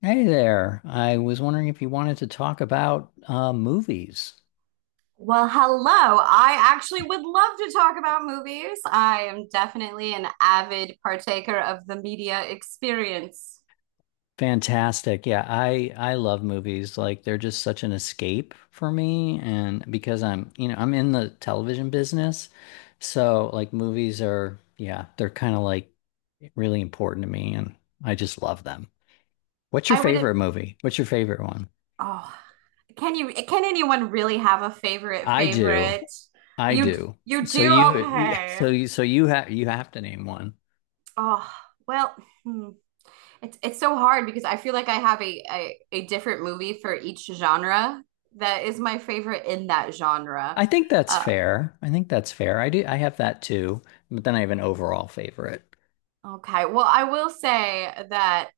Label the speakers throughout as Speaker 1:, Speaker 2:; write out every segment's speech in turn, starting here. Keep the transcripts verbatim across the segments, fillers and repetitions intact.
Speaker 1: Hey there. I was wondering if you wanted to talk about uh, movies.
Speaker 2: Well, hello. I actually would love to talk about movies. I am definitely an avid partaker of the media experience.
Speaker 1: Fantastic. Yeah, I I love movies. Like they're just such an escape for me and because I'm, you know, I'm in the television business. So like movies are, yeah, they're kind of like really important to me and I just love them. What's your
Speaker 2: I would,
Speaker 1: favorite movie? What's your favorite one?
Speaker 2: oh, can you, can anyone really have a favorite
Speaker 1: I do.
Speaker 2: favorite?
Speaker 1: I
Speaker 2: You,
Speaker 1: do.
Speaker 2: you
Speaker 1: So
Speaker 2: do?
Speaker 1: you
Speaker 2: Okay.
Speaker 1: so you so you have you have to name one.
Speaker 2: Oh, well, hmm. It's it's so hard because I feel like I have a, a a different movie for each genre that is my favorite in that genre.
Speaker 1: I think that's
Speaker 2: Uh,
Speaker 1: fair. I think that's fair. I do. I have that too, but then I have an overall favorite.
Speaker 2: okay. Well, I will say that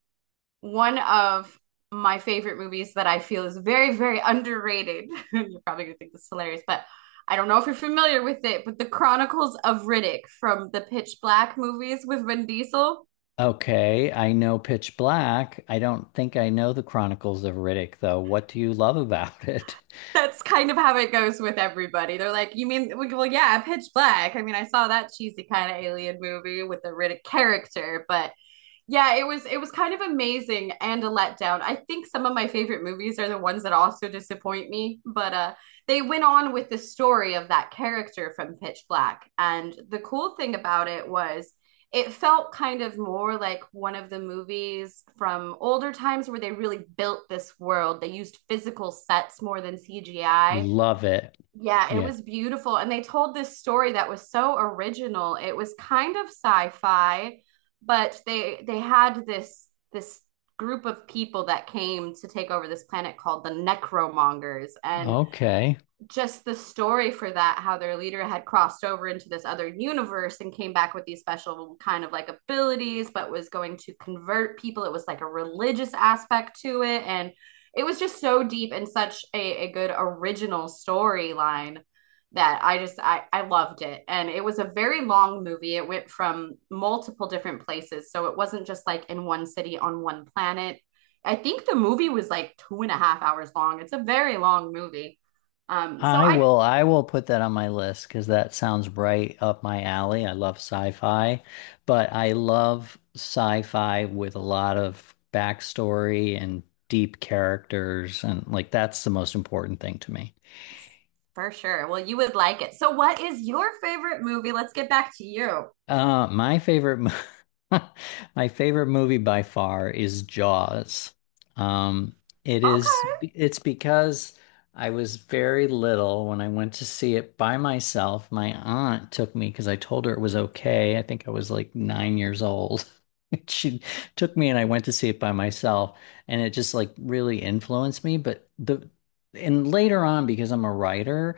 Speaker 2: one of my favorite movies that I feel is very, very underrated. You're probably gonna think this is hilarious, but I don't know if you're familiar with it, but The Chronicles of Riddick from the Pitch Black movies with Vin Diesel.
Speaker 1: Okay, I know Pitch Black. I don't think I know the Chronicles of Riddick though. What do you love about it?
Speaker 2: That's kind of how it goes with everybody. They're like, you mean, well, yeah, Pitch Black. I mean, I saw that cheesy kind of alien movie with the Riddick character, but yeah, it was it was kind of amazing and a letdown. I think some of my favorite movies are the ones that also disappoint me, but uh they went on with the story of that character from Pitch Black. And the cool thing about it was it felt kind of more like one of the movies from older times where they really built this world. They used physical sets more than C G I,
Speaker 1: Love it.
Speaker 2: yeah, it
Speaker 1: Yeah.
Speaker 2: was beautiful. And they told this story that was so original. It was kind of sci-fi, but they they had this this group of people that came to take over this planet called the Necromongers. And
Speaker 1: Okay.
Speaker 2: just the story for that, how their leader had crossed over into this other universe and came back with these special kind of like abilities, but was going to convert people. It was like a religious aspect to it. And it was just so deep and such a, a good original storyline that i just I, I loved it. And it was a very long movie. It went from multiple different places, so it wasn't just like in one city on one planet. I think the movie was like two and a half hours long. It's a very long movie. Um, so
Speaker 1: I
Speaker 2: I
Speaker 1: will I will put that on my list because that sounds right up my alley. I love sci-fi, but I love sci-fi with a lot of backstory and deep characters and like that's the most important thing to me.
Speaker 2: For sure. Well, you would like it. So what is your favorite movie? Let's get back to you.
Speaker 1: Uh, my favorite, mo- my favorite movie by far is Jaws. Um, it is,
Speaker 2: Okay.
Speaker 1: it's because I was very little when I went to see it by myself. My aunt took me because I told her it was okay. I think I was like nine years old. She took me and I went to see it by myself, and it just like really influenced me. But the, and later on, because I'm a writer.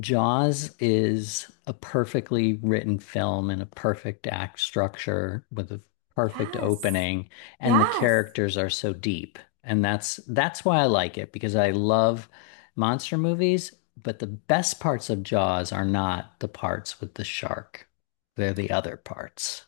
Speaker 1: Jaws is a perfectly written film and a perfect act structure with a perfect
Speaker 2: Yes.
Speaker 1: opening, and the
Speaker 2: Yes.
Speaker 1: characters are so deep. And that's that's why I like it because I love monster movies, but the best parts of Jaws are not the parts with the shark. They're the other parts.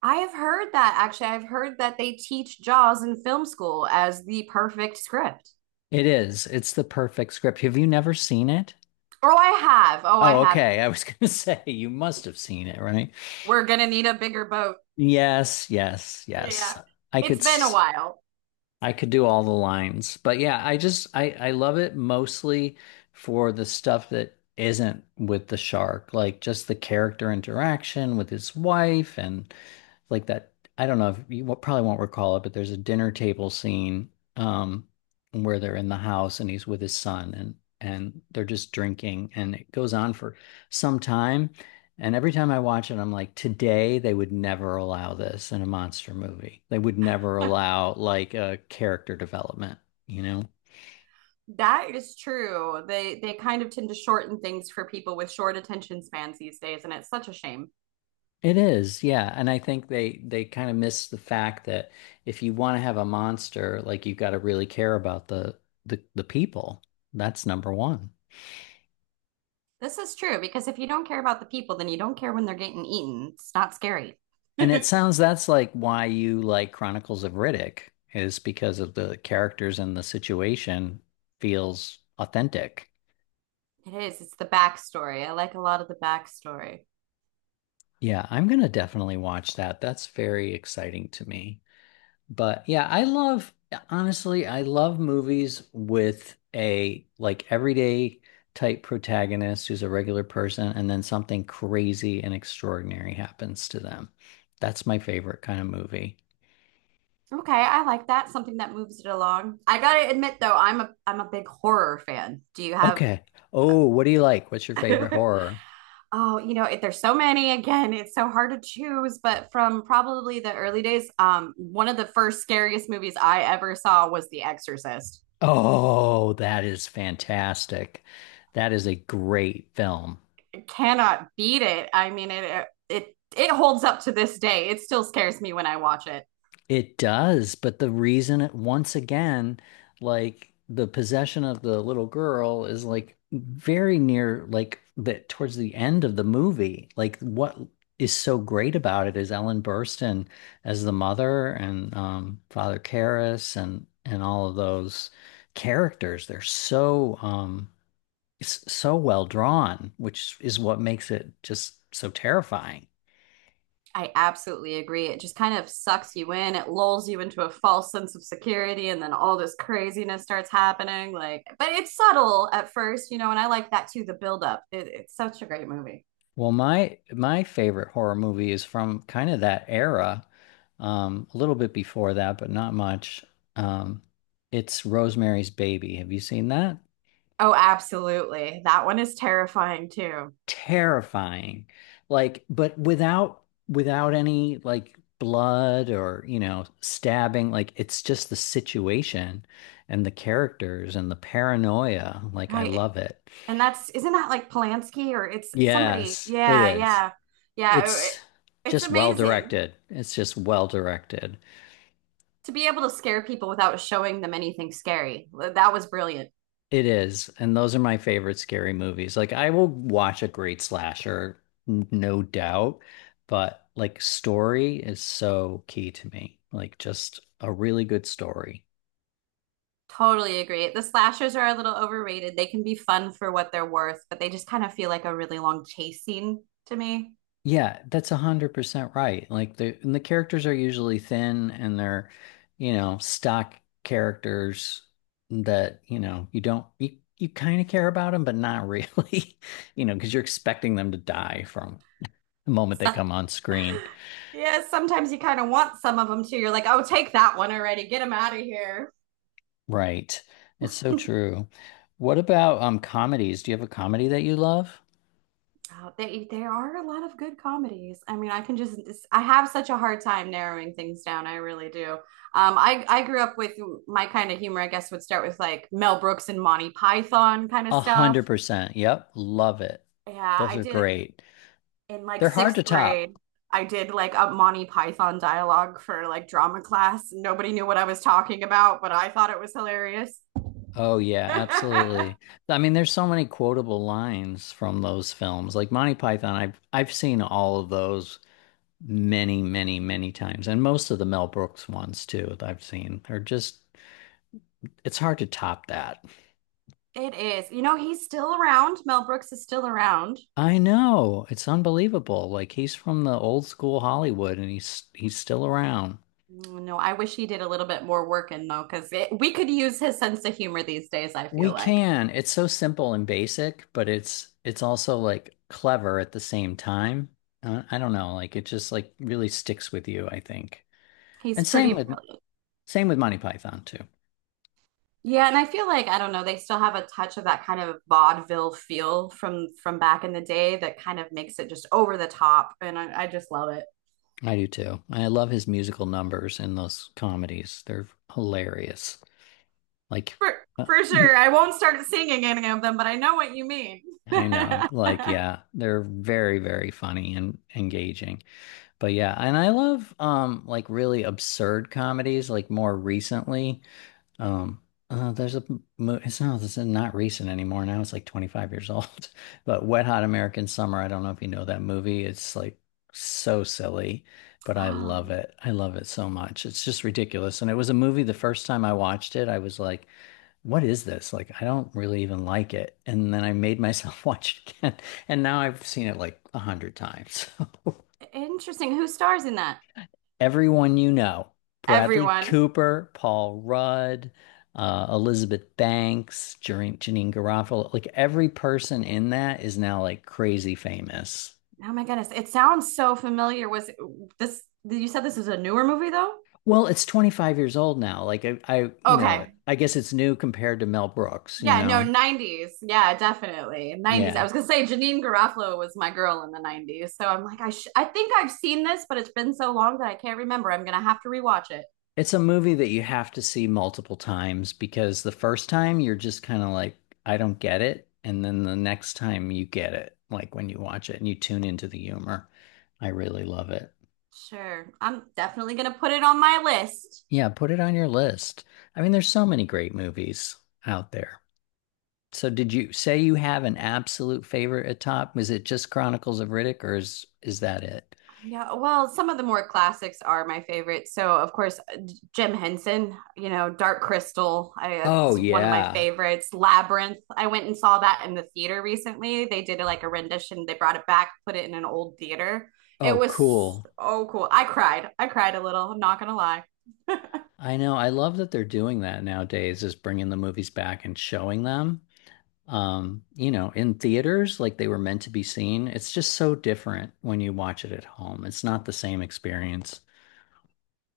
Speaker 2: I have heard that actually. I've heard that they teach Jaws in film school as the perfect script.
Speaker 1: It is. It's the perfect script. Have you never seen it?
Speaker 2: Oh, I have. Oh, I
Speaker 1: Oh,
Speaker 2: have.
Speaker 1: okay. I was going to say you must have seen it, right?
Speaker 2: We're gonna need a bigger boat.
Speaker 1: Yes, yes, yes.
Speaker 2: Yeah.
Speaker 1: I
Speaker 2: It's
Speaker 1: could.
Speaker 2: been a while.
Speaker 1: I could do all the lines. But yeah, I just I I love it mostly for the stuff that isn't with the shark, like just the character interaction with his wife and like that. I don't know if you wo- probably won't recall it, but there's a dinner table scene um, where they're in the house and he's with his son and and they're just drinking and it goes on for some time. And every time I watch it, I'm like, today they would never allow this in a monster movie. They would never allow like a character development, you know?
Speaker 2: That is true. They they kind of tend to shorten things for people with short attention spans these days, and it's such a shame.
Speaker 1: It is, yeah. And I think they they kind of miss the fact that if you want to have a monster, like you've got to really care about the the the people. That's number one.
Speaker 2: This is true because if you don't care about the people, then you don't care when they're getting eaten. It's not scary.
Speaker 1: And it sounds that's like why you like Chronicles of Riddick is because of the characters and the situation feels authentic.
Speaker 2: It is. It's the backstory. I like a lot of the backstory.
Speaker 1: Yeah, I'm gonna definitely watch that. That's very exciting to me. But yeah, I love, honestly, I love movies with a like everyday type protagonist who's a regular person and then something crazy and extraordinary happens to them. That's my favorite kind of movie.
Speaker 2: Okay, I like that. Something that moves it along. I gotta admit though, I'm a I'm a big horror fan. Do you have
Speaker 1: Okay. Oh, what do you like? What's your favorite horror?
Speaker 2: oh, you know, it, there's so many again. It's so hard to choose, but from probably the early days, um, one of the first scariest movies I ever saw was The Exorcist.
Speaker 1: Oh, that is fantastic. That is a great film.
Speaker 2: It cannot beat it. I mean, it it it holds up to this day. It still scares me when I watch it.
Speaker 1: It does, but the reason it once again, like the possession of the little girl is like very near like the towards the end of the movie. Like what is so great about it is Ellen Burstyn as the mother and um, Father Karras and and all of those characters. They're so um s- so well drawn, which is what makes it just so terrifying.
Speaker 2: I absolutely agree. It just kind of sucks you in. It lulls you into a false sense of security, and then all this craziness starts happening. Like, but it's subtle at first, you know, and I like that too, the buildup. It, it's such a great movie.
Speaker 1: Well, my my favorite horror movie is from kind of that era, um, a little bit before that, but not much. Um, it's Rosemary's Baby. Have you seen that?
Speaker 2: Oh, absolutely. That one is terrifying too,
Speaker 1: Terrifying. Like, but without without any like blood or, you know, stabbing. Like it's just the situation and the characters and the paranoia. Like I
Speaker 2: right?
Speaker 1: love it.
Speaker 2: And that's, isn't that like Polanski or it's somebody?
Speaker 1: Yes, it
Speaker 2: Yeah,
Speaker 1: is.
Speaker 2: yeah, yeah. It-
Speaker 1: It's
Speaker 2: it's
Speaker 1: just well
Speaker 2: amazing
Speaker 1: directed. It's just well directed.
Speaker 2: to be able to scare people without showing them anything scary. That was brilliant.
Speaker 1: It is, and those are my favorite scary movies. Like I will watch a great slasher, n- no doubt, but like story is so key to me. Like just a really good story.
Speaker 2: Totally agree. The slashers are a little overrated. They can be fun for what they're worth, but they just kind of feel like a really long chase scene to me.
Speaker 1: Yeah, that's a hundred percent right. Like the and the characters are usually thin and they're, you know, stock characters that, you know, you don't you, you kind of care about them, but not really, you know, because you're expecting them to die from the moment they
Speaker 2: So,
Speaker 1: come on screen.
Speaker 2: yeah, sometimes you kind of want some of them too. You're like, oh, take that one already. Get them out of here.
Speaker 1: Right. It's so true. What about um comedies? Do you have a comedy that you love?
Speaker 2: Oh, they there are a lot of good comedies. I mean, I can just I have such a hard time narrowing things down. I really do. Um, I I grew up with my kind of humor. I guess would start with like Mel Brooks and Monty Python kind of
Speaker 1: A
Speaker 2: stuff.
Speaker 1: hundred percent. Yep. Love it.
Speaker 2: Yeah,
Speaker 1: Those
Speaker 2: I
Speaker 1: are
Speaker 2: did
Speaker 1: great.
Speaker 2: in like
Speaker 1: They're hard to
Speaker 2: sixth
Speaker 1: top.
Speaker 2: grade. I did like a Monty Python dialogue for like drama class. Nobody knew what I was talking about, but I thought it was hilarious.
Speaker 1: Oh yeah, absolutely. I mean, there's so many quotable lines from those films. Like Monty Python, I've I've seen all of those many, many, many times. And most of the Mel Brooks ones too, that I've seen are just it's hard to top that.
Speaker 2: It is. You know, he's still around. Mel Brooks is still around.
Speaker 1: I know. It's unbelievable. Like he's from the old school Hollywood and he's he's still around.
Speaker 2: Mm, No, I wish he did a little bit more work in though, because we could use his sense of humor these days, I
Speaker 1: We
Speaker 2: feel like.
Speaker 1: can. It's so simple and basic, but it's it's also like clever at the same time. Uh, I don't know, like it just like really sticks with you, I think.
Speaker 2: He's
Speaker 1: And same
Speaker 2: pretty.
Speaker 1: with same with Monty Python too.
Speaker 2: Yeah, and I feel like I don't know, they still have a touch of that kind of vaudeville feel from from back in the day that kind of makes it just over the top, and I, I just love it.
Speaker 1: I do too. I love his musical numbers in those comedies. They're hilarious. Like
Speaker 2: For
Speaker 1: uh,
Speaker 2: for
Speaker 1: the
Speaker 2: sure. I won't start singing any of them, but I know what you mean.
Speaker 1: I know. Like yeah, they're very, very funny and engaging. But yeah, and I love um like really absurd comedies like more recently. Um uh, there's a mo- it's not this is not recent anymore. Now it's like twenty-five years old. But Wet Hot American Summer, I don't know if you know that movie. It's like so silly, but I love
Speaker 2: Oh,
Speaker 1: it. I love it so much. It's just ridiculous. And it was a movie the first time I watched it, I was like what is this? Like, I don't really even like it. And then I made myself watch it again. And now I've seen it like a hundred times. So
Speaker 2: interesting. Who stars in that?
Speaker 1: everyone you know, Bradley
Speaker 2: Everyone.
Speaker 1: Cooper, Paul Rudd, uh, Elizabeth Banks, Janine, Janine Garofalo, like every person in that is now like crazy famous.
Speaker 2: Oh my goodness. It sounds so familiar. Was it, this You said this is a newer movie though?
Speaker 1: Well, it's twenty-five years old now. Like I, I, you know,
Speaker 2: Okay.
Speaker 1: I guess it's new compared to Mel Brooks, you
Speaker 2: Yeah, no,
Speaker 1: know?
Speaker 2: nineties. Yeah, definitely. nineties. I
Speaker 1: Yeah.
Speaker 2: was gonna say Janine Garofalo was my girl in the nineties. So I'm like, I sh I think I've seen this, but it's been so long that I can't remember. I'm gonna have to rewatch it.
Speaker 1: It's a movie that you have to see multiple times because the first time you're just kind of like, I don't get it. And then the next time you get it, like when you watch it and you tune into the humor. I really love it.
Speaker 2: Sure. I'm definitely gonna put it on my list.
Speaker 1: Yeah, put it on your list. I mean, there's so many great movies out there. So did you say you have an absolute favorite at top? Was it just Chronicles of Riddick or is is that it?
Speaker 2: Yeah, well, some of the more classics are my favorite. So, of course, Jim Henson, you know, Dark Crystal, I uh,
Speaker 1: Oh
Speaker 2: is one of my
Speaker 1: yeah.
Speaker 2: favorites. Labyrinth, I went and saw that in the theater recently. They did like a rendition, they brought it back, put it in an old theater. It
Speaker 1: Oh,
Speaker 2: was
Speaker 1: cool.
Speaker 2: so cool. I cried. I cried a little, I'm not gonna lie.
Speaker 1: I know. I love that they're doing that nowadays, is bringing the movies back and showing them, um, you know, in theaters like they were meant to be seen. It's just so different when you watch it at home. It's not the same experience.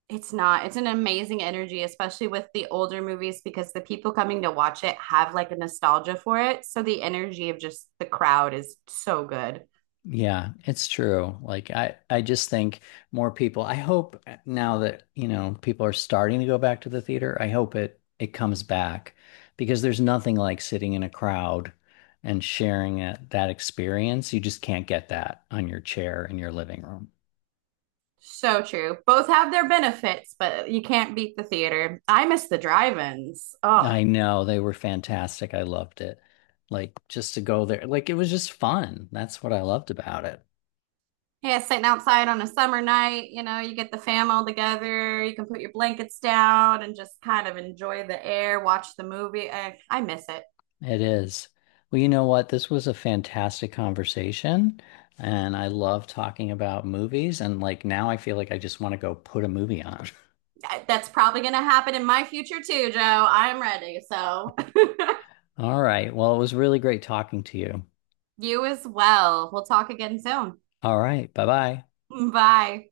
Speaker 2: It's not. It's an amazing energy, especially with the older movies, because the people coming to watch it have like a nostalgia for it. So the energy of just the crowd is so good.
Speaker 1: Yeah, it's true. Like I I just think more people I hope eh, now that, you know, people are starting to go back to the theater, I hope it it comes back because there's nothing like sitting in a crowd and sharing it, that experience. You just can't get that on your chair in your living room.
Speaker 2: So true. Both have their benefits, but you can't beat the theater. I miss the drive-ins. Oh,
Speaker 1: I know they were fantastic. I loved it. Like just to go there, like it was just fun. That's what I loved about it.
Speaker 2: yeah, sitting outside on a summer night, you know, you get the fam all together, you can put your blankets down and just kind of enjoy the air, watch the movie. I, I miss it.
Speaker 1: It is. Well, you know what? This was a fantastic conversation, and I love talking about movies. And like now, I feel like I just want to go put a movie on.
Speaker 2: That's probably going to happen in my future too, Joe. I'm ready. So,
Speaker 1: All right. Well, it was really great talking to you.
Speaker 2: you as well. We'll talk again soon.
Speaker 1: All right. Bye bye.
Speaker 2: Bye.